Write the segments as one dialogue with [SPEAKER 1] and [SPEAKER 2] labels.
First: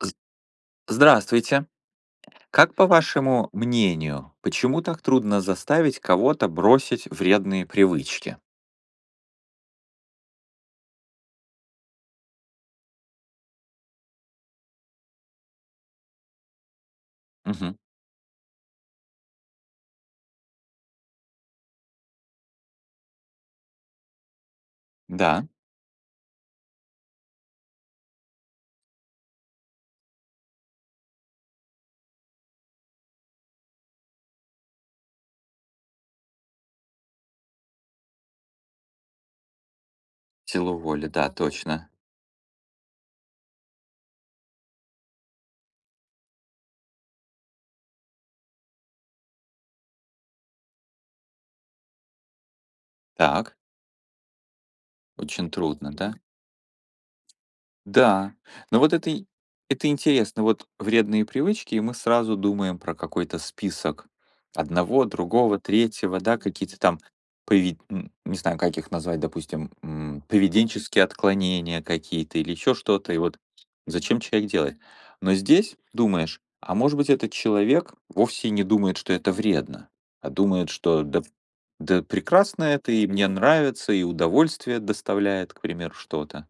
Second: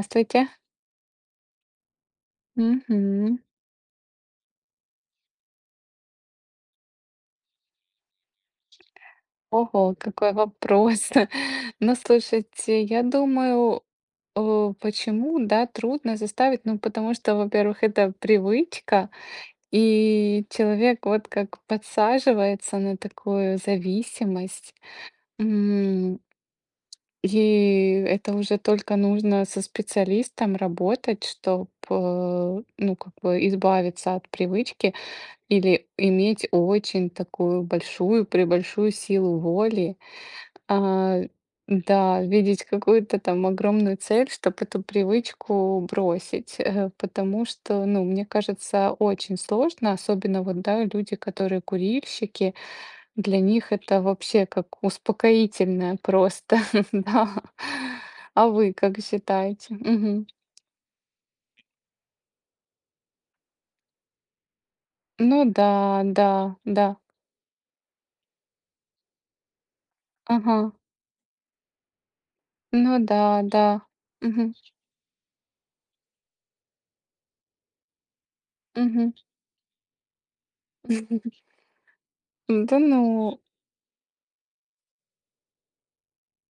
[SPEAKER 1] З- Здравствуйте. Как, по
[SPEAKER 2] Мгм.
[SPEAKER 1] вашему мнению, почему так трудно заставить кого-то бросить вредные привычки?
[SPEAKER 2] Ого, какой вопрос. Ну, слушайте, я думаю, почему, да, трудно заставить? Ну, потому что,
[SPEAKER 1] Мгм.
[SPEAKER 2] во-первых, это привычка, и человек вот как подсаживается на такую зависимость.
[SPEAKER 1] Да,
[SPEAKER 2] М. И это уже только нужно со специалистом работать, чтобы, ну, как бы избавиться от привычки. Или иметь очень такую большую, пребольшую силу воли,
[SPEAKER 1] силу воли,
[SPEAKER 2] а,
[SPEAKER 1] да, точно.
[SPEAKER 2] да, видеть какую-то там огромную цель, чтобы эту привычку бросить, потому что, ну, мне кажется, очень сложно, особенно вот, да, люди, которые курильщики, для
[SPEAKER 1] Так,
[SPEAKER 2] них это вообще как
[SPEAKER 1] очень трудно,
[SPEAKER 2] успокоительное
[SPEAKER 1] да?
[SPEAKER 2] просто, да.
[SPEAKER 1] Да,
[SPEAKER 2] А вы
[SPEAKER 1] но вот
[SPEAKER 2] как
[SPEAKER 1] это и
[SPEAKER 2] считаете?
[SPEAKER 1] это
[SPEAKER 2] Мгм.
[SPEAKER 1] интересно. Вот вредные привычки, и мы сразу думаем про какой-то список одного,
[SPEAKER 2] Ну
[SPEAKER 1] другого,
[SPEAKER 2] да,
[SPEAKER 1] третьего,
[SPEAKER 2] да,
[SPEAKER 1] да, какие-то
[SPEAKER 2] да.
[SPEAKER 1] там не знаю, как их назвать, допустим,
[SPEAKER 2] Ага.
[SPEAKER 1] поведенческие отклонения какие-то или еще
[SPEAKER 2] Ну
[SPEAKER 1] что-то, и
[SPEAKER 2] да,
[SPEAKER 1] вот
[SPEAKER 2] да.
[SPEAKER 1] зачем человек
[SPEAKER 2] Угу,
[SPEAKER 1] делает. Но здесь думаешь, а может быть, этот человек вовсе не думает, что
[SPEAKER 2] мгм.
[SPEAKER 1] это вредно, а думает, что да, да прекрасно
[SPEAKER 2] Да
[SPEAKER 1] это, и мне
[SPEAKER 2] ну.
[SPEAKER 1] нравится, и удовольствие доставляет, к примеру, что-то.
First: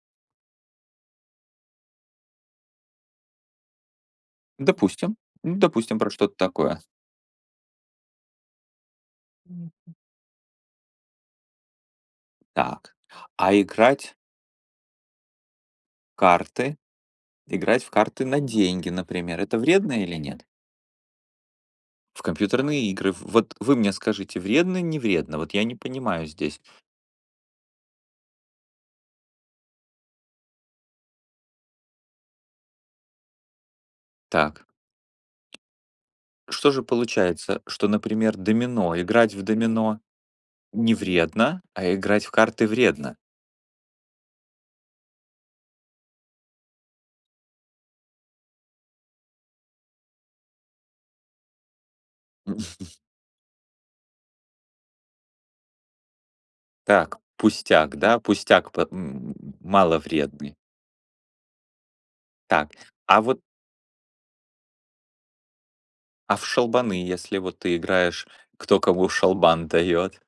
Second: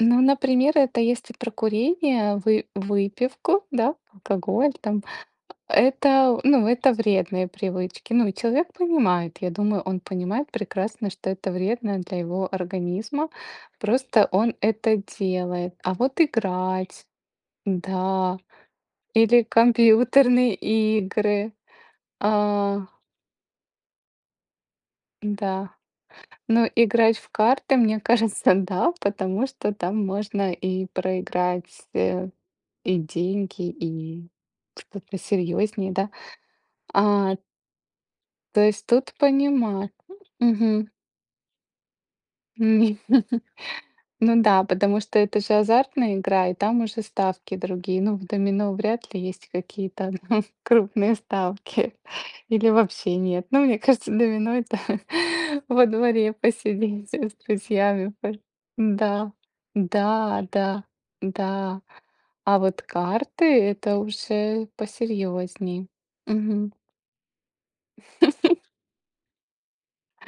[SPEAKER 2] Ну, например, это если про курение, вы выпивку, да, алкоголь там.
[SPEAKER 1] Допустим. Ну, допустим, про что-то
[SPEAKER 2] Это, ну,
[SPEAKER 1] такое.
[SPEAKER 2] это вредные привычки. Ну, и человек понимает, я
[SPEAKER 1] М.
[SPEAKER 2] думаю, он понимает прекрасно, что это вредно для его
[SPEAKER 1] Так,
[SPEAKER 2] организма.
[SPEAKER 1] а
[SPEAKER 2] Просто он это делает. А
[SPEAKER 1] в
[SPEAKER 2] вот
[SPEAKER 1] карты,
[SPEAKER 2] играть,
[SPEAKER 1] играть в карты
[SPEAKER 2] да,
[SPEAKER 1] на деньги, например,
[SPEAKER 2] или
[SPEAKER 1] это вредно или нет?
[SPEAKER 2] компьютерные игры,
[SPEAKER 1] В
[SPEAKER 2] а,
[SPEAKER 1] компьютерные игры. В Вот вы мне скажите, вредно, не вредно? Вот я не
[SPEAKER 2] да.
[SPEAKER 1] понимаю здесь.
[SPEAKER 2] Ну, играть в карты, мне кажется, да, потому что там можно и проиграть и деньги, и
[SPEAKER 1] Так,
[SPEAKER 2] что-то серьезнее, да.
[SPEAKER 1] что же
[SPEAKER 2] А,
[SPEAKER 1] получается, что, например,
[SPEAKER 2] то есть
[SPEAKER 1] домино,
[SPEAKER 2] тут
[SPEAKER 1] играть в
[SPEAKER 2] понимаю.
[SPEAKER 1] домино
[SPEAKER 2] Мгм.
[SPEAKER 1] не вредно, а играть в карты вредно?
[SPEAKER 2] Ну да, потому что это же азартная игра, и там уже ставки другие. Ну, в домино вряд ли есть какие-то крупные ставки. Или вообще нет. Ну, мне кажется, домино это во дворе посидеть
[SPEAKER 1] Так,
[SPEAKER 2] с
[SPEAKER 1] пустяк,
[SPEAKER 2] друзьями.
[SPEAKER 1] да, пустяк
[SPEAKER 2] Да, да,
[SPEAKER 1] маловредный.
[SPEAKER 2] да, да. А
[SPEAKER 1] Так,
[SPEAKER 2] вот
[SPEAKER 1] а вот
[SPEAKER 2] карты это уже посерьезней.
[SPEAKER 1] В
[SPEAKER 2] Мгм.
[SPEAKER 1] шалбаны, если вот ты играешь, кто кому шалбан дает,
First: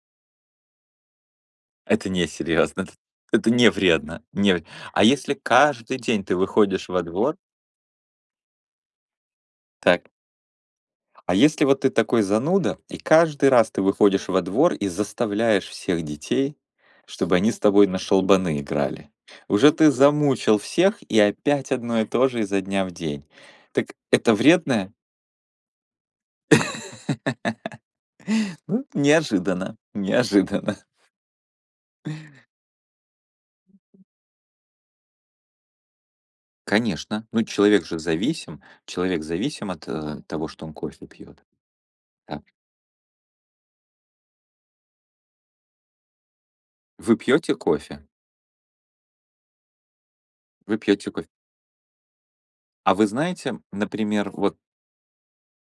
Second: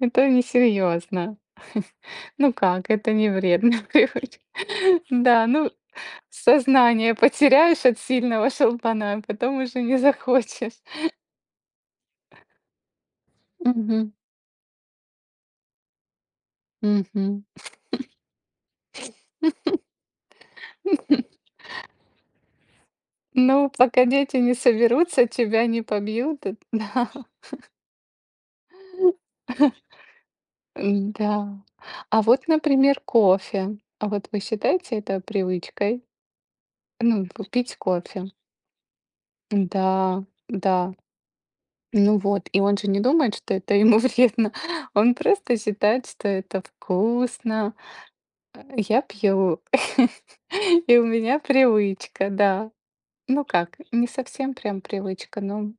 [SPEAKER 2] Это несерьезно.
[SPEAKER 1] это не
[SPEAKER 2] Ну
[SPEAKER 1] серьезно,
[SPEAKER 2] как, это не
[SPEAKER 1] это не
[SPEAKER 2] вредно
[SPEAKER 1] вредно.
[SPEAKER 2] привычка.
[SPEAKER 1] Не вре А если
[SPEAKER 2] Да, ну.
[SPEAKER 1] каждый день ты выходишь во
[SPEAKER 2] Сознание
[SPEAKER 1] двор,
[SPEAKER 2] потеряешь от сильного шелбана, потом уже не
[SPEAKER 1] так,
[SPEAKER 2] захочешь.
[SPEAKER 1] а если вот ты такой зануда, и каждый раз ты
[SPEAKER 2] Мгм.
[SPEAKER 1] выходишь во двор и заставляешь всех детей, чтобы
[SPEAKER 2] Мгм.
[SPEAKER 1] они с тобой на шалбаны играли. Уже ты замучил всех, и опять одно и то же изо дня в день.
[SPEAKER 2] Ну,
[SPEAKER 1] Так
[SPEAKER 2] пока
[SPEAKER 1] это
[SPEAKER 2] дети не
[SPEAKER 1] вредно?
[SPEAKER 2] соберутся, тебя не побьют. Да.
[SPEAKER 1] Ну, неожиданно, неожиданно.
[SPEAKER 2] Да. А вот, например, кофе. А вот вы считаете это привычкой? Ну,
[SPEAKER 1] Конечно, ну,
[SPEAKER 2] п пить
[SPEAKER 1] человек же
[SPEAKER 2] кофе.
[SPEAKER 1] зависим. Человек зависим от,
[SPEAKER 2] Да,
[SPEAKER 1] того, что он
[SPEAKER 2] да.
[SPEAKER 1] кофе пьет.
[SPEAKER 2] Ну
[SPEAKER 1] Так,
[SPEAKER 2] вот, и он же не думает, что это ему вредно. Он просто считает, что это
[SPEAKER 1] вы пьете
[SPEAKER 2] вкусно.
[SPEAKER 1] кофе?
[SPEAKER 2] Я пью.
[SPEAKER 1] Вы
[SPEAKER 2] И у
[SPEAKER 1] пьете кофе.
[SPEAKER 2] меня привычка, да.
[SPEAKER 1] А вы
[SPEAKER 2] Ну
[SPEAKER 1] знаете,
[SPEAKER 2] как, не
[SPEAKER 1] например,
[SPEAKER 2] совсем
[SPEAKER 1] вот
[SPEAKER 2] прям привычка, но,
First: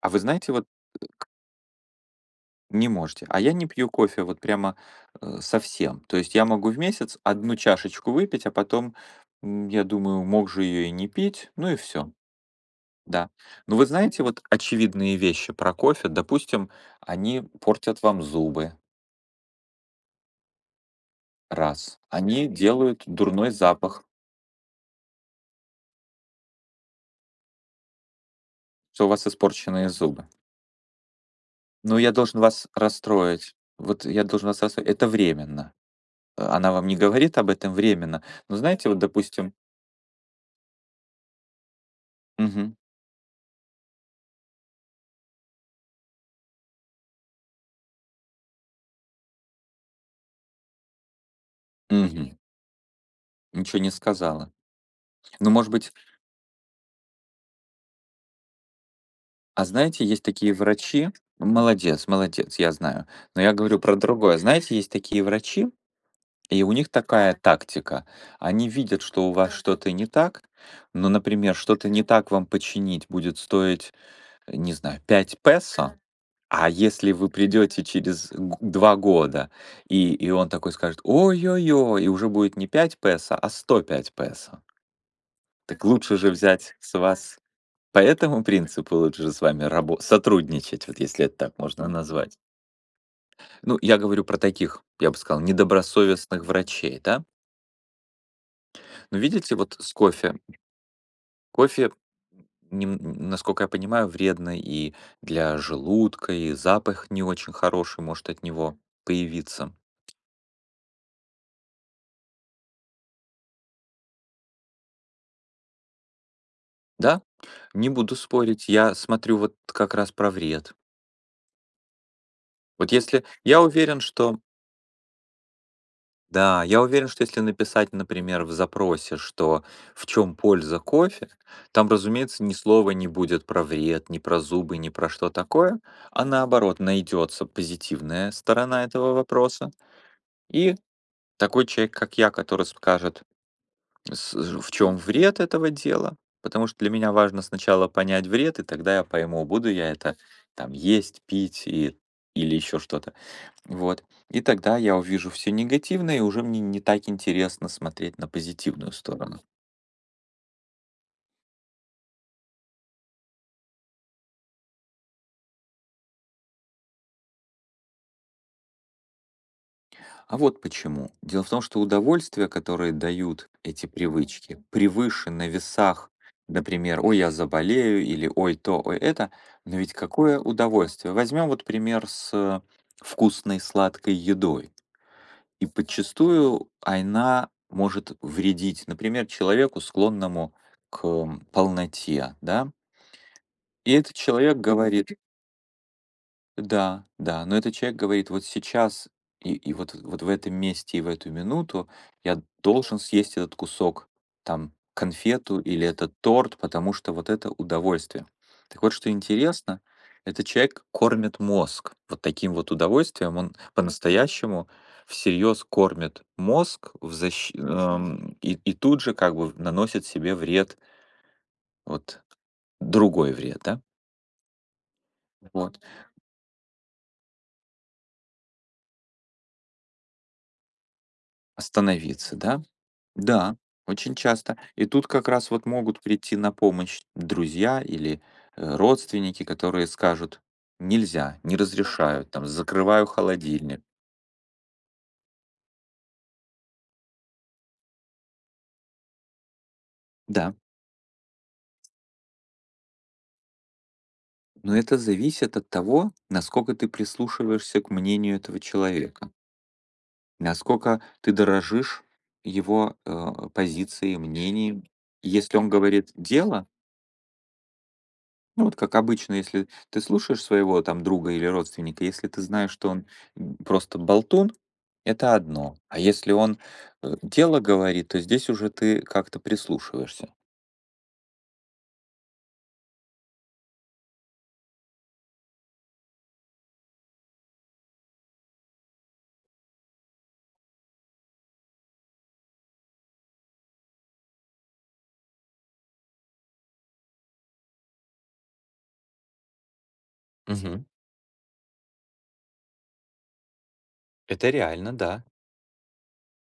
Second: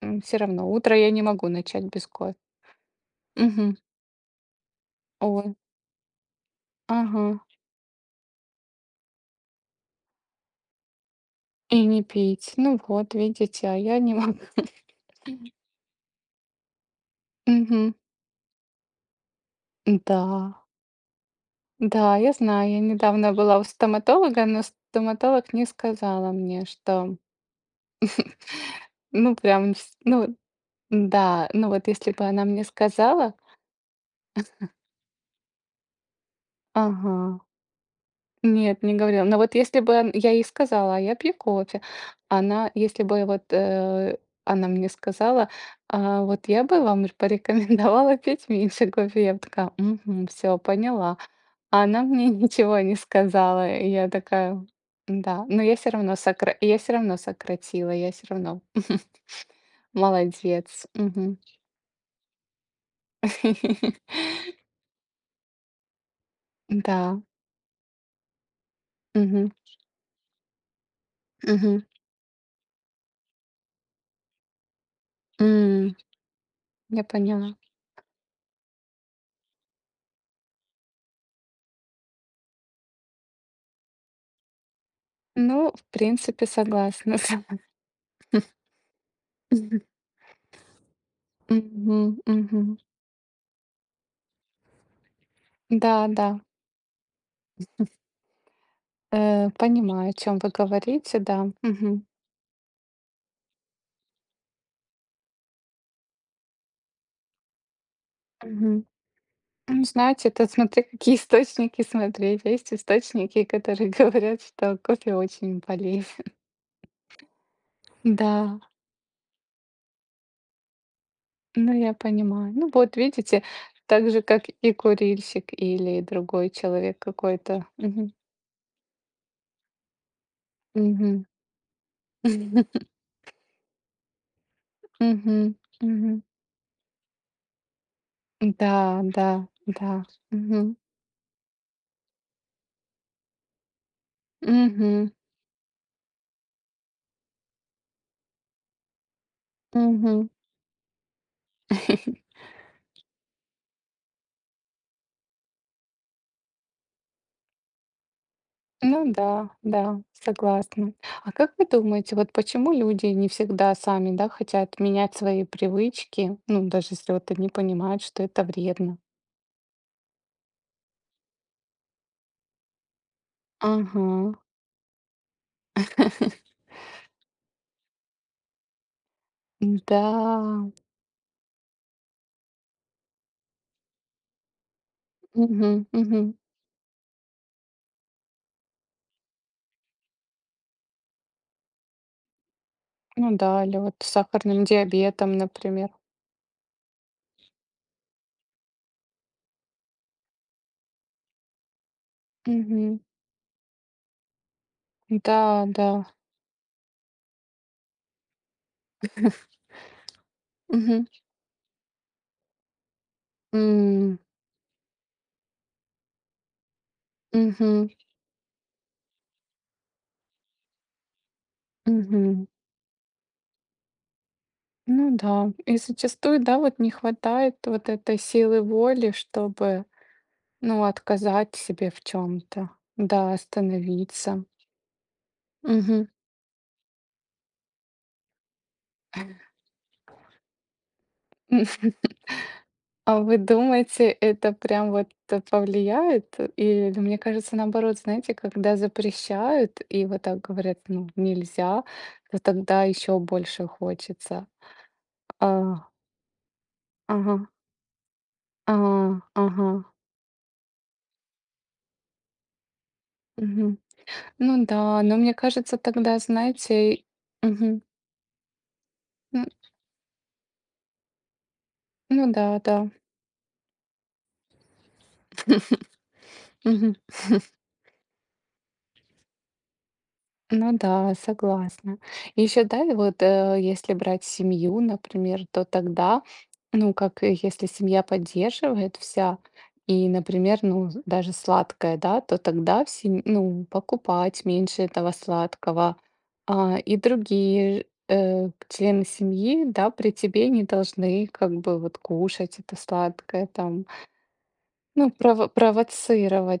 [SPEAKER 1] а вы
[SPEAKER 2] все
[SPEAKER 1] знаете, вот
[SPEAKER 2] равно утро я не могу начать без кофе.
[SPEAKER 1] не можете. А я не
[SPEAKER 2] Мгм.
[SPEAKER 1] пью кофе вот прямо,
[SPEAKER 2] Ой,
[SPEAKER 1] совсем. То есть я могу в месяц
[SPEAKER 2] ага.
[SPEAKER 1] одну чашечку выпить, а потом, я думаю, мог же ее и не пить, ну и
[SPEAKER 2] И не
[SPEAKER 1] все.
[SPEAKER 2] пить. Ну вот,
[SPEAKER 1] Да.
[SPEAKER 2] видите, а
[SPEAKER 1] Но вы
[SPEAKER 2] я не
[SPEAKER 1] знаете
[SPEAKER 2] могу.
[SPEAKER 1] вот очевидные вещи про кофе. Допустим, они
[SPEAKER 2] Мгм.
[SPEAKER 1] портят вам зубы —
[SPEAKER 2] Да,
[SPEAKER 1] раз.
[SPEAKER 2] да, я
[SPEAKER 1] Они
[SPEAKER 2] знаю, я
[SPEAKER 1] делают
[SPEAKER 2] недавно
[SPEAKER 1] дурной
[SPEAKER 2] была у
[SPEAKER 1] запах.
[SPEAKER 2] стоматолога, но стоматолог не сказала мне, что,
[SPEAKER 1] Что у вас
[SPEAKER 2] ну прям,
[SPEAKER 1] испорченные
[SPEAKER 2] вс
[SPEAKER 1] зубы.
[SPEAKER 2] ну да, ну вот
[SPEAKER 1] Ну,
[SPEAKER 2] если
[SPEAKER 1] я
[SPEAKER 2] бы
[SPEAKER 1] должен
[SPEAKER 2] она мне
[SPEAKER 1] вас
[SPEAKER 2] сказала.
[SPEAKER 1] расстроить. Вот я должен вас расстроить. Это временно. А, она вам не
[SPEAKER 2] Ага.
[SPEAKER 1] говорит об этом временно. Но
[SPEAKER 2] Нет,
[SPEAKER 1] знаете,
[SPEAKER 2] не
[SPEAKER 1] вот,
[SPEAKER 2] говорила. Но
[SPEAKER 1] допустим,
[SPEAKER 2] вот если бы он я ей сказала: "А я пью кофе". Она,
[SPEAKER 1] мгм,
[SPEAKER 2] если бы вот, она мне сказала: "А, вот я бы вам р порекомендовала пить меньше кофе". Я б такая: все, поняла". А она мне
[SPEAKER 1] мгм,
[SPEAKER 2] ничего не сказала,
[SPEAKER 1] ничего
[SPEAKER 2] и
[SPEAKER 1] не
[SPEAKER 2] я
[SPEAKER 1] сказала.
[SPEAKER 2] такая: "Да".
[SPEAKER 1] Ну,
[SPEAKER 2] Но
[SPEAKER 1] может быть,
[SPEAKER 2] я все равно сократила, я все равно
[SPEAKER 1] а знаете, есть такие
[SPEAKER 2] молодец.
[SPEAKER 1] врачи,
[SPEAKER 2] Мгм.
[SPEAKER 1] молодец, молодец, я знаю. Но я говорю про другое. Знаете, есть такие врачи, и у них
[SPEAKER 2] Да.
[SPEAKER 1] такая тактика. Они видят, что у
[SPEAKER 2] Мгм.
[SPEAKER 1] вас что-то не так, но, например,
[SPEAKER 2] Мгм.
[SPEAKER 1] что-то не так вам починить будет стоить, не знаю, 5
[SPEAKER 2] М,
[SPEAKER 1] песо. А
[SPEAKER 2] я
[SPEAKER 1] если вы
[SPEAKER 2] поняла.
[SPEAKER 1] придете через г 2 года, и он такой скажет: "Ой-ой-ой", и уже будет не 5 песо, а 105 песо.
[SPEAKER 2] Ну, в
[SPEAKER 1] Так лучше же
[SPEAKER 2] принципе,
[SPEAKER 1] взять с
[SPEAKER 2] согласна.
[SPEAKER 1] вас, по этому принципу лучше же с вами
[SPEAKER 2] Мгм,
[SPEAKER 1] рабо сотрудничать, вот если это так можно
[SPEAKER 2] мгм.
[SPEAKER 1] назвать.
[SPEAKER 2] Мгм.
[SPEAKER 1] Ну, я говорю про таких, я бы сказал,
[SPEAKER 2] Да, да,
[SPEAKER 1] недобросовестных врачей, да. Но видите, вот с
[SPEAKER 2] понимаю, о
[SPEAKER 1] кофе.
[SPEAKER 2] чем вы говорите, да.
[SPEAKER 1] Кофе,
[SPEAKER 2] Мгм,
[SPEAKER 1] нем насколько я понимаю, вредно и для желудка, и запах не очень хороший может от него
[SPEAKER 2] мгм.
[SPEAKER 1] появиться.
[SPEAKER 2] Ну, знаете, тут смотря какие источники смотреть. Есть источники, которые говорят, что кофе очень болит.
[SPEAKER 1] Да, не буду
[SPEAKER 2] Да,
[SPEAKER 1] спорить. Я смотрю вот как раз про вред.
[SPEAKER 2] ну, я понимаю. Ну,
[SPEAKER 1] Вот
[SPEAKER 2] вот
[SPEAKER 1] если
[SPEAKER 2] видите,
[SPEAKER 1] я уверен,
[SPEAKER 2] так же,
[SPEAKER 1] что
[SPEAKER 2] как и курильщик или другой
[SPEAKER 1] да, я
[SPEAKER 2] человек
[SPEAKER 1] уверен, что если
[SPEAKER 2] какой-то.
[SPEAKER 1] написать,
[SPEAKER 2] Мгм,
[SPEAKER 1] например, в запросе, что в чем польза
[SPEAKER 2] мгм.
[SPEAKER 1] кофе, там, разумеется, ни слова не будет про вред, ни про зубы, ни про что
[SPEAKER 2] Мгм,
[SPEAKER 1] такое,
[SPEAKER 2] мгм.
[SPEAKER 1] а наоборот, найдется позитивная
[SPEAKER 2] Да,
[SPEAKER 1] сторона этого
[SPEAKER 2] да,
[SPEAKER 1] вопроса.
[SPEAKER 2] да. Мгм,
[SPEAKER 1] И такой человек, как я, который скажет, в чем
[SPEAKER 2] мгм,
[SPEAKER 1] вред этого дела, потому что для меня важно сначала понять вред, и тогда я пойму, буду я это
[SPEAKER 2] мгм.
[SPEAKER 1] там есть, пить и, или еще что-то. Вот. И тогда я увижу все негативное, и уже мне не так интересно смотреть на позитивную
[SPEAKER 2] Ну
[SPEAKER 1] сторону.
[SPEAKER 2] да, да, согласна. А как вы думаете, вот почему люди не всегда сами, да, хотят менять свои привычки, ну, даже если вот они понимают, что это вредно?
[SPEAKER 1] А вот почему. Дело в том, что удовольствия, которые дают эти
[SPEAKER 2] Ага.
[SPEAKER 1] привычки, превыше на весах, например, ой, я заболею, или ой, то, ой, это, но ведь какое
[SPEAKER 2] Да.
[SPEAKER 1] удовольствие. Возьмем вот пример с вкусной сладкой едой. И
[SPEAKER 2] Мгм, мгм.
[SPEAKER 1] подчастую она может вредить, например, человеку, склонному к полноте, да.
[SPEAKER 2] Ну да, или
[SPEAKER 1] И
[SPEAKER 2] вот с
[SPEAKER 1] этот человек
[SPEAKER 2] сахарным
[SPEAKER 1] говорит:
[SPEAKER 2] диабетом, например.
[SPEAKER 1] да, да, но этот человек говорит: "Вот сейчас и вот в этом месте и в эту минуту я должен
[SPEAKER 2] Мгм.
[SPEAKER 1] съесть этот кусок, там,
[SPEAKER 2] Да,
[SPEAKER 1] конфету или
[SPEAKER 2] да.
[SPEAKER 1] этот торт, потому что вот это удовольствие". Так вот, что интересно, этот человек
[SPEAKER 2] Мгм.
[SPEAKER 1] кормит мозг вот таким вот удовольствием. Он
[SPEAKER 2] М,
[SPEAKER 1] по-настоящему всерьез кормит мозг в защ
[SPEAKER 2] мгм,
[SPEAKER 1] и тут же как бы наносит себе вред, вот
[SPEAKER 2] мгм.
[SPEAKER 1] другой вред, да.
[SPEAKER 2] Ну да. И
[SPEAKER 1] Вот.
[SPEAKER 2] зачастую, да, вот не хватает вот этой силы воли, чтобы, ну, отказать себе в
[SPEAKER 1] Остановиться,
[SPEAKER 2] чем
[SPEAKER 1] да?
[SPEAKER 2] то, да,
[SPEAKER 1] Да, очень
[SPEAKER 2] остановиться.
[SPEAKER 1] часто. И тут как раз вот могут
[SPEAKER 2] Мгм.
[SPEAKER 1] прийти на помощь друзья или родственники, которые скажут, нельзя, не разрешают, там, закрываю
[SPEAKER 2] А вы
[SPEAKER 1] холодильник.
[SPEAKER 2] думаете, это прям вот повлияет? Или мне кажется, наоборот, знаете, когда запрещают и вот так
[SPEAKER 1] Да,
[SPEAKER 2] говорят: "Ну, нельзя", то тогда еще больше хочется.
[SPEAKER 1] но это зависит от
[SPEAKER 2] А,
[SPEAKER 1] того, насколько ты
[SPEAKER 2] ага,
[SPEAKER 1] прислушиваешься к мнению этого
[SPEAKER 2] а,
[SPEAKER 1] человека,
[SPEAKER 2] ага,
[SPEAKER 1] насколько ты дорожишь его
[SPEAKER 2] мгм.
[SPEAKER 1] позицией,
[SPEAKER 2] Ну
[SPEAKER 1] мнением.
[SPEAKER 2] да, но мне
[SPEAKER 1] Если он
[SPEAKER 2] кажется,
[SPEAKER 1] говорит
[SPEAKER 2] тогда,
[SPEAKER 1] дело.
[SPEAKER 2] знаете, мгм,
[SPEAKER 1] Ну, вот как обычно,
[SPEAKER 2] н
[SPEAKER 1] если ты слушаешь своего там друга или родственника, если
[SPEAKER 2] ну
[SPEAKER 1] ты
[SPEAKER 2] да,
[SPEAKER 1] знаешь, что
[SPEAKER 2] да.
[SPEAKER 1] он просто болтун, это одно. А если он
[SPEAKER 2] Мгм.
[SPEAKER 1] дело говорит, то здесь уже ты как-то прислушиваешься.
[SPEAKER 2] Ну да, согласна. И еще, да, и вот если брать семью, например, то тогда, ну, как если семья поддерживает вся, и, например, ну, даже сладкое, да, то тогда ну, покупать меньше этого сладкого. А, и другие члены семьи, да, при тебе не
[SPEAKER 1] Мгм.
[SPEAKER 2] должны как бы вот кушать это сладкое, там,
[SPEAKER 1] Это реально,
[SPEAKER 2] ну,
[SPEAKER 1] да.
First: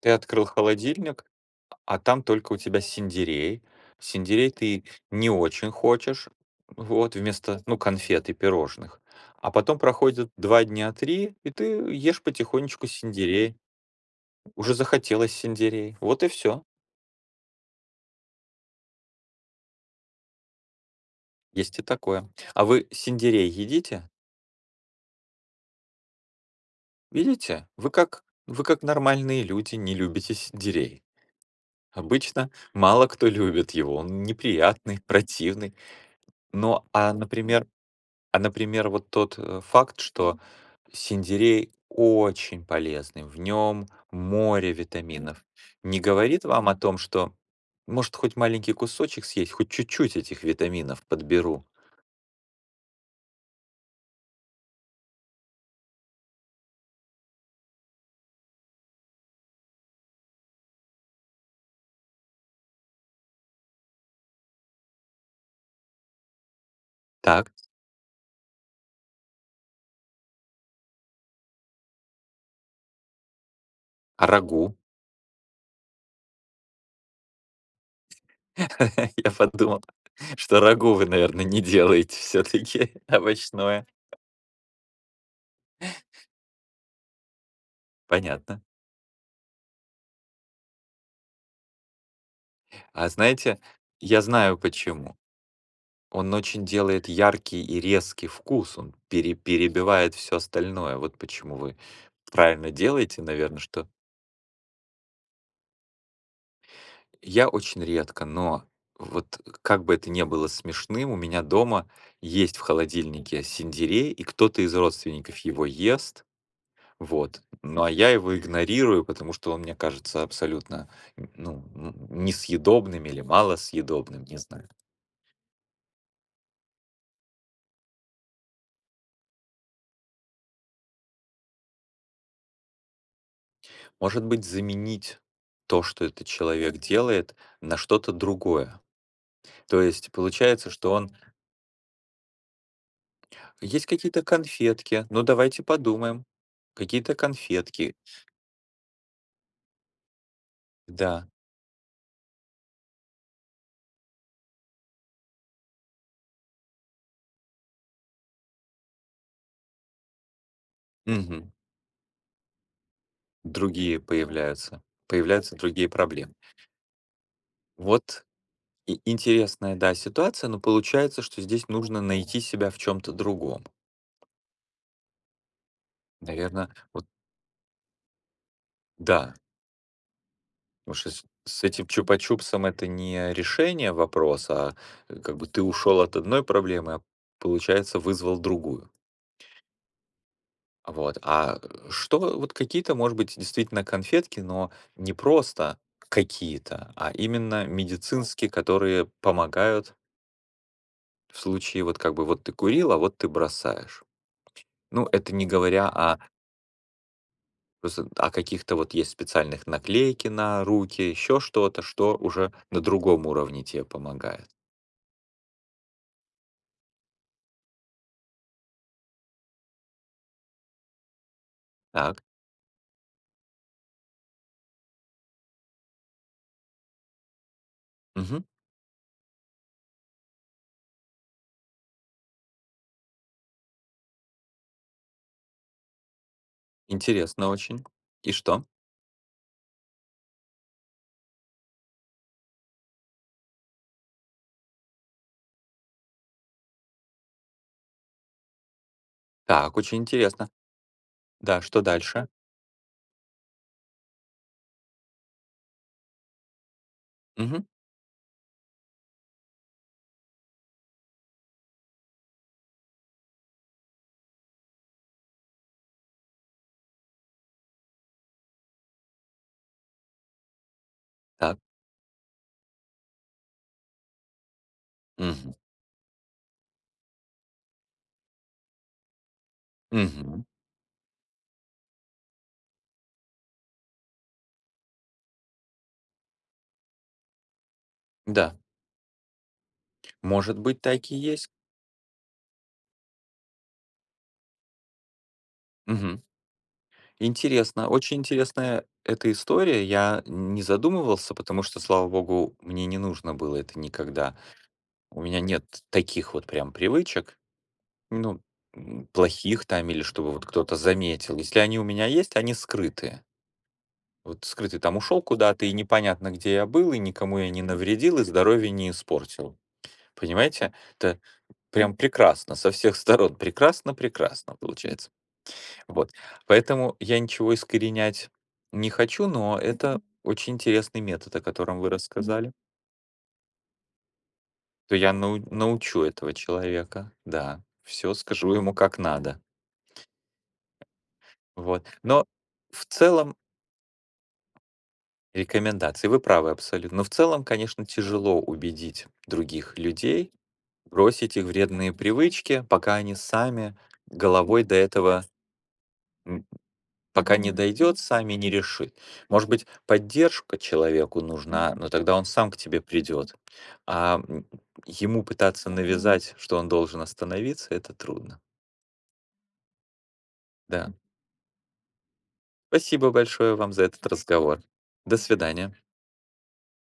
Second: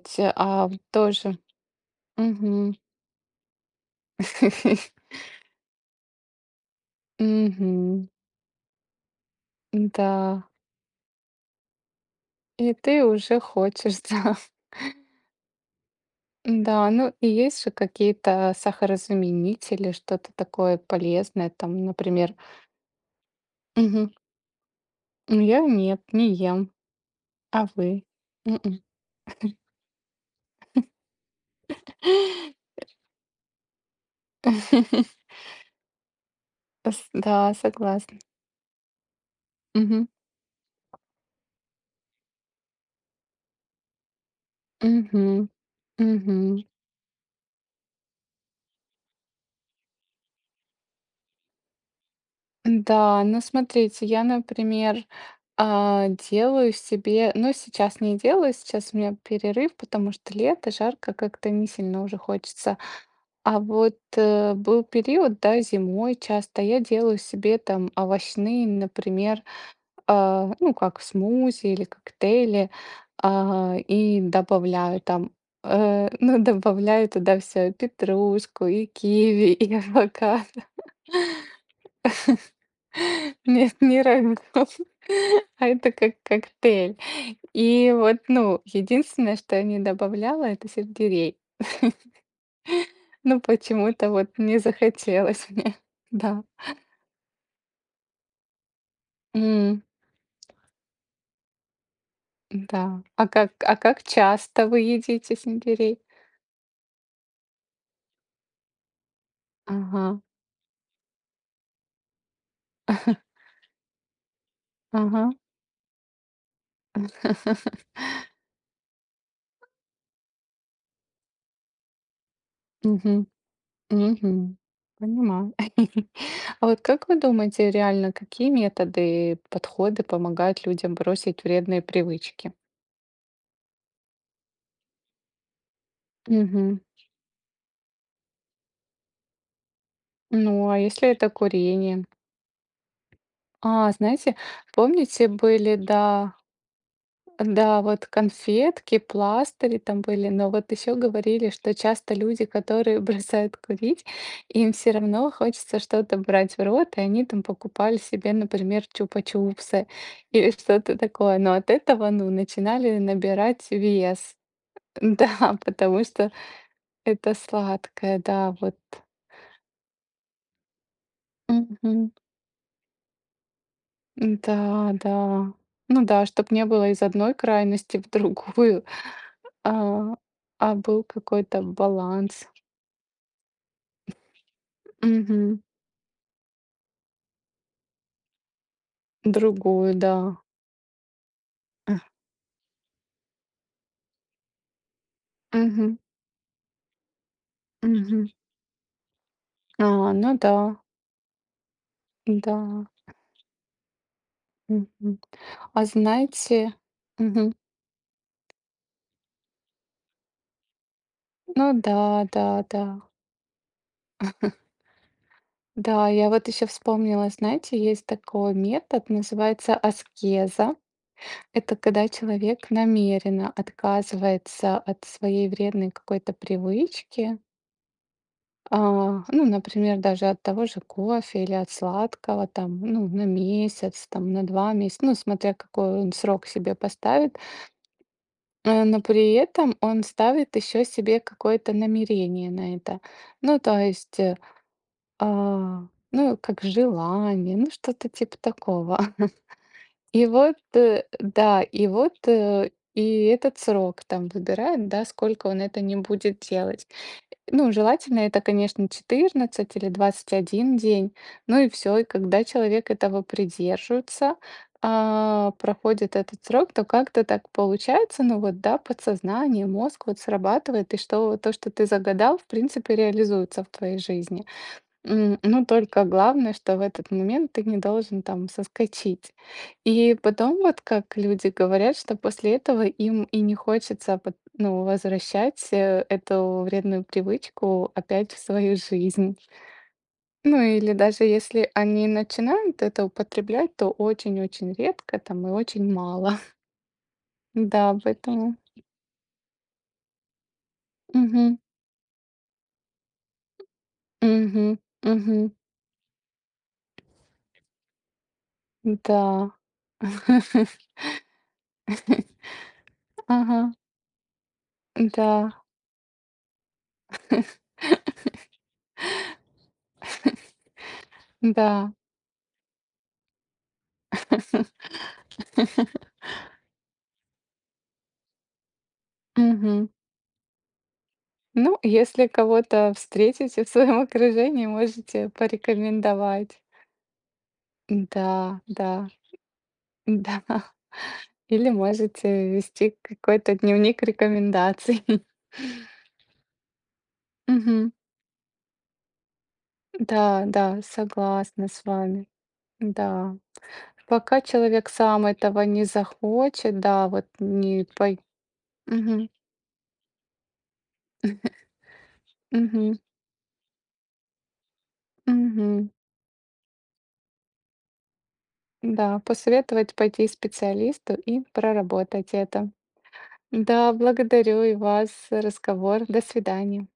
[SPEAKER 1] Ты открыл холодильник,
[SPEAKER 2] тоже.
[SPEAKER 1] а там только у
[SPEAKER 2] Мгм.
[SPEAKER 1] тебя сельдерей. Сельдерей ты не очень хочешь, вот, вместо, ну,
[SPEAKER 2] Мгм.
[SPEAKER 1] конфет и пирожных. А потом
[SPEAKER 2] Да,
[SPEAKER 1] проходит два дня, три, и ты ешь
[SPEAKER 2] и
[SPEAKER 1] потихонечку
[SPEAKER 2] ты уже
[SPEAKER 1] сельдерей.
[SPEAKER 2] хочешь, да.
[SPEAKER 1] Уже захотелось сельдерей. Вот и все.
[SPEAKER 2] Да, ну и есть же какие-то сахарозаменители, что-то такое полезное,
[SPEAKER 1] Есть и
[SPEAKER 2] там,
[SPEAKER 1] такое.
[SPEAKER 2] например,
[SPEAKER 1] А вы сельдерей едите?
[SPEAKER 2] мгм. Ну, Я нет, не ем, а
[SPEAKER 1] Видите,
[SPEAKER 2] вы?
[SPEAKER 1] вы
[SPEAKER 2] Мгм.
[SPEAKER 1] как нормальные люди не любите сельдерей. Обычно мало кто любит его, он неприятный, противный. Но, а,
[SPEAKER 2] Да,
[SPEAKER 1] например,
[SPEAKER 2] согласна.
[SPEAKER 1] а, например, вот тот факт,
[SPEAKER 2] Мгм.
[SPEAKER 1] что сельдерей очень полезный, в нем море
[SPEAKER 2] Мгм.
[SPEAKER 1] витаминов. Не
[SPEAKER 2] Мгм.
[SPEAKER 1] говорит вам о том, что может хоть маленький кусочек съесть, хоть чуть-чуть этих витаминов подберу.
[SPEAKER 2] Да, ну смотрите, я, например, делаю себе, ну сейчас не делаю, сейчас у меня перерыв, потому что лето, жарко, как-то не сильно уже хочется. А вот, был период, да, зимой часто я делаю
[SPEAKER 1] Так,
[SPEAKER 2] себе там овощные, например, ну, как смузи или коктейли, и
[SPEAKER 1] а рагу?
[SPEAKER 2] добавляю там, ну, добавляю туда все петрушку, и
[SPEAKER 1] Я
[SPEAKER 2] киви, и
[SPEAKER 1] подумал,
[SPEAKER 2] авокадо.
[SPEAKER 1] что рагу вы, наверное, не делаете все-таки
[SPEAKER 2] Нет,
[SPEAKER 1] овощное.
[SPEAKER 2] не рагу, а это как коктейль. И вот, ну,
[SPEAKER 1] Понятно.
[SPEAKER 2] единственное, что я не добавляла- это сельдерей.
[SPEAKER 1] А
[SPEAKER 2] Ну,
[SPEAKER 1] знаете,
[SPEAKER 2] почему-то
[SPEAKER 1] я
[SPEAKER 2] вот
[SPEAKER 1] знаю
[SPEAKER 2] не
[SPEAKER 1] почему.
[SPEAKER 2] захотелось мне.
[SPEAKER 1] Он
[SPEAKER 2] Да.
[SPEAKER 1] очень делает яркий и резкий вкус, он
[SPEAKER 2] М.
[SPEAKER 1] перебивает все остальное. Вот почему вы правильно
[SPEAKER 2] Да.
[SPEAKER 1] делаете,
[SPEAKER 2] А как
[SPEAKER 1] наверное,
[SPEAKER 2] а
[SPEAKER 1] что
[SPEAKER 2] как часто вы едите сельдерей?
[SPEAKER 1] я очень редко, но вот как бы это
[SPEAKER 2] Ага.
[SPEAKER 1] ни было смешным, у меня дома есть в холодильнике сельдерей, и кто-то из
[SPEAKER 2] Ага.
[SPEAKER 1] родственников его ест. Вот. Ну, а я его игнорирую, потому что он мне кажется абсолютно, ну, несъедобным или
[SPEAKER 2] Мгм.
[SPEAKER 1] малосъедобным, не
[SPEAKER 2] Мгм.
[SPEAKER 1] знаю.
[SPEAKER 2] Понимаю. А вот как вы думаете, реально, какие методы, подходы помогают людям бросить вредные привычки?
[SPEAKER 1] Может быть, заменить то, что этот человек
[SPEAKER 2] Мгм.
[SPEAKER 1] делает, на что-то другое. То есть
[SPEAKER 2] Ну,
[SPEAKER 1] получается,
[SPEAKER 2] а
[SPEAKER 1] что
[SPEAKER 2] если
[SPEAKER 1] он...
[SPEAKER 2] это курение?
[SPEAKER 1] Есть
[SPEAKER 2] А,
[SPEAKER 1] какие-то
[SPEAKER 2] знаете,
[SPEAKER 1] конфетки, ну
[SPEAKER 2] помните,
[SPEAKER 1] давайте
[SPEAKER 2] были,
[SPEAKER 1] подумаем.
[SPEAKER 2] да.
[SPEAKER 1] Какие-то
[SPEAKER 2] Да,
[SPEAKER 1] конфетки,
[SPEAKER 2] вот конфетки, пластыри там были, но вот еще
[SPEAKER 1] да.
[SPEAKER 2] говорили, что часто люди, которые бросают курить, им все равно хочется что-то брать в рот, и они там покупали себе, например, чупа-чупсы или что-то такое.
[SPEAKER 1] Мгм.
[SPEAKER 2] Но от этого, ну, начинали набирать
[SPEAKER 1] Другие
[SPEAKER 2] вес.
[SPEAKER 1] появляются. Появляются
[SPEAKER 2] Да,
[SPEAKER 1] другие
[SPEAKER 2] потому что
[SPEAKER 1] проблемы.
[SPEAKER 2] это сладкое,
[SPEAKER 1] Вот
[SPEAKER 2] да, вот.
[SPEAKER 1] интересная, да, ситуация, но получается, что здесь
[SPEAKER 2] Мгм.
[SPEAKER 1] нужно найти себя в чем-то другом.
[SPEAKER 2] Да, да. Ну да, чтобы не
[SPEAKER 1] Наверное,
[SPEAKER 2] было из
[SPEAKER 1] вот
[SPEAKER 2] одной крайности в другую,
[SPEAKER 1] да,
[SPEAKER 2] а, а
[SPEAKER 1] потому
[SPEAKER 2] был
[SPEAKER 1] что с
[SPEAKER 2] какой-то
[SPEAKER 1] с этим
[SPEAKER 2] баланс.
[SPEAKER 1] "Чупа-чупсом" это не решение вопроса, а как бы ты
[SPEAKER 2] Мгм.
[SPEAKER 1] ушел от одной проблемы, а получается вызвал другую.
[SPEAKER 2] Другую, да.
[SPEAKER 1] Вот, а что вот какие-то, может быть, действительно конфетки, но не просто
[SPEAKER 2] Мгм,
[SPEAKER 1] какие-то, а именно
[SPEAKER 2] мгм.
[SPEAKER 1] медицинские, которые
[SPEAKER 2] А,
[SPEAKER 1] помогают
[SPEAKER 2] ну да,
[SPEAKER 1] в случае вот как бы вот ты
[SPEAKER 2] да.
[SPEAKER 1] курил, а вот ты бросаешь. Ну,
[SPEAKER 2] Мгм.
[SPEAKER 1] это не
[SPEAKER 2] А
[SPEAKER 1] говоря о.
[SPEAKER 2] знаете, мгм.
[SPEAKER 1] Просто, а каких-то вот есть специальных наклейки на руки, еще
[SPEAKER 2] Ну
[SPEAKER 1] что-то,
[SPEAKER 2] да,
[SPEAKER 1] что
[SPEAKER 2] да,
[SPEAKER 1] уже на
[SPEAKER 2] да.
[SPEAKER 1] другом уровне тебе помогает.
[SPEAKER 2] Да, я вот еще вспомнила, знаете, есть такой метод, называется аскеза. Это когда
[SPEAKER 1] Так,
[SPEAKER 2] человек намеренно отказывается от своей вредной какой-то привычки.
[SPEAKER 1] мгм,
[SPEAKER 2] А, ну, например, даже от того же кофе или от сладкого, там, ну, на месяц, там, на 2 месяца, ну, смотря какой он срок себе поставит.
[SPEAKER 1] интересно очень. И что?
[SPEAKER 2] Но при этом он ставит еще себе какое-то намерение на это. Ну, то есть, ну, как желание, ну, что-то типа такого.
[SPEAKER 1] Так, очень
[SPEAKER 2] И
[SPEAKER 1] интересно.
[SPEAKER 2] вот,
[SPEAKER 1] Да,
[SPEAKER 2] да,
[SPEAKER 1] что
[SPEAKER 2] и вот,
[SPEAKER 1] дальше?
[SPEAKER 2] и этот срок там выбирает, да, сколько он это не будет делать.
[SPEAKER 1] Мгм,
[SPEAKER 2] Ну, желательно это, конечно, 14 или 21 день. Ну и все. И когда человек этого придерживается, проходит этот срок, то как-то так получается. Ну вот, да, подсознание, мозг вот срабатывает, и что то,
[SPEAKER 1] так,
[SPEAKER 2] что ты загадал, в принципе, реализуется в твоей жизни.
[SPEAKER 1] мгм,
[SPEAKER 2] Ну, только главное, что в этот момент ты не должен там соскочить. И
[SPEAKER 1] мгм,
[SPEAKER 2] потом вот как люди говорят, что после этого им и не хочется, ну, возвращать эту вредную привычку опять в
[SPEAKER 1] да,
[SPEAKER 2] свою жизнь.
[SPEAKER 1] может
[SPEAKER 2] Ну,
[SPEAKER 1] быть,
[SPEAKER 2] или
[SPEAKER 1] такие
[SPEAKER 2] даже
[SPEAKER 1] есть.
[SPEAKER 2] если они начинают это употреблять, то очень-очень редко там и очень
[SPEAKER 1] Мгм.
[SPEAKER 2] мало.
[SPEAKER 1] Интересно,
[SPEAKER 2] Да,
[SPEAKER 1] очень
[SPEAKER 2] поэтому.
[SPEAKER 1] интересная эта история. Я не задумывался,
[SPEAKER 2] Мгм.
[SPEAKER 1] потому что, слава богу, мне не нужно было это никогда.
[SPEAKER 2] Мгм.
[SPEAKER 1] У меня
[SPEAKER 2] Мгм.
[SPEAKER 1] нет таких вот прям привычек. Ну,
[SPEAKER 2] Да.
[SPEAKER 1] плохих там или чтобы вот кто-то заметил. Если они у меня есть, они скрытые.
[SPEAKER 2] Ага.
[SPEAKER 1] Вот скрытый там ушел
[SPEAKER 2] Да.
[SPEAKER 1] куда-то, и непонятно, где я был, и никому я не навредил, и здоровье не испортил. Понимаете? Это
[SPEAKER 2] Да.
[SPEAKER 1] прям прекрасно, со всех сторон. Прекрасно-прекрасно получается. Вот. Поэтому я ничего искоренять не хочу, но
[SPEAKER 2] Мгм.
[SPEAKER 1] это очень интересный метод, о
[SPEAKER 2] Ну,
[SPEAKER 1] котором вы
[SPEAKER 2] если
[SPEAKER 1] рассказали.
[SPEAKER 2] кого-то встретите в своем окружении,
[SPEAKER 1] То я
[SPEAKER 2] можете
[SPEAKER 1] научу этого
[SPEAKER 2] порекомендовать.
[SPEAKER 1] человека, да. Все скажу
[SPEAKER 2] Да,
[SPEAKER 1] ему как
[SPEAKER 2] да,
[SPEAKER 1] надо.
[SPEAKER 2] да. Или
[SPEAKER 1] Вот. Но
[SPEAKER 2] можете
[SPEAKER 1] в
[SPEAKER 2] вести
[SPEAKER 1] целом
[SPEAKER 2] какой-то дневник рекомендаций.
[SPEAKER 1] Рекомендации. Вы правы абсолютно. Но в целом, конечно,
[SPEAKER 2] Мгм.
[SPEAKER 1] тяжело убедить других людей
[SPEAKER 2] Да, да,
[SPEAKER 1] бросить их
[SPEAKER 2] согласна с
[SPEAKER 1] вредные
[SPEAKER 2] вами.
[SPEAKER 1] привычки, пока они
[SPEAKER 2] Да.
[SPEAKER 1] сами
[SPEAKER 2] Пока
[SPEAKER 1] головой до
[SPEAKER 2] человек
[SPEAKER 1] этого
[SPEAKER 2] сам этого не
[SPEAKER 1] м,
[SPEAKER 2] захочет, да, вот
[SPEAKER 1] пока не
[SPEAKER 2] не
[SPEAKER 1] дойдет,
[SPEAKER 2] пой.
[SPEAKER 1] сами не решит.
[SPEAKER 2] Мгм.
[SPEAKER 1] Может быть, поддержка человеку нужна, но тогда он сам к тебе
[SPEAKER 2] Мгм.
[SPEAKER 1] придет. А ему пытаться
[SPEAKER 2] Мгм.
[SPEAKER 1] навязать, что он должен остановиться, это трудно.
[SPEAKER 2] Да, посоветовать пойти к
[SPEAKER 1] Да.
[SPEAKER 2] специалисту и проработать это.
[SPEAKER 1] Спасибо большое вам за
[SPEAKER 2] Да,
[SPEAKER 1] этот разговор.
[SPEAKER 2] благодарю и вас
[SPEAKER 1] До
[SPEAKER 2] за
[SPEAKER 1] свидания.
[SPEAKER 2] разговор. До свидания.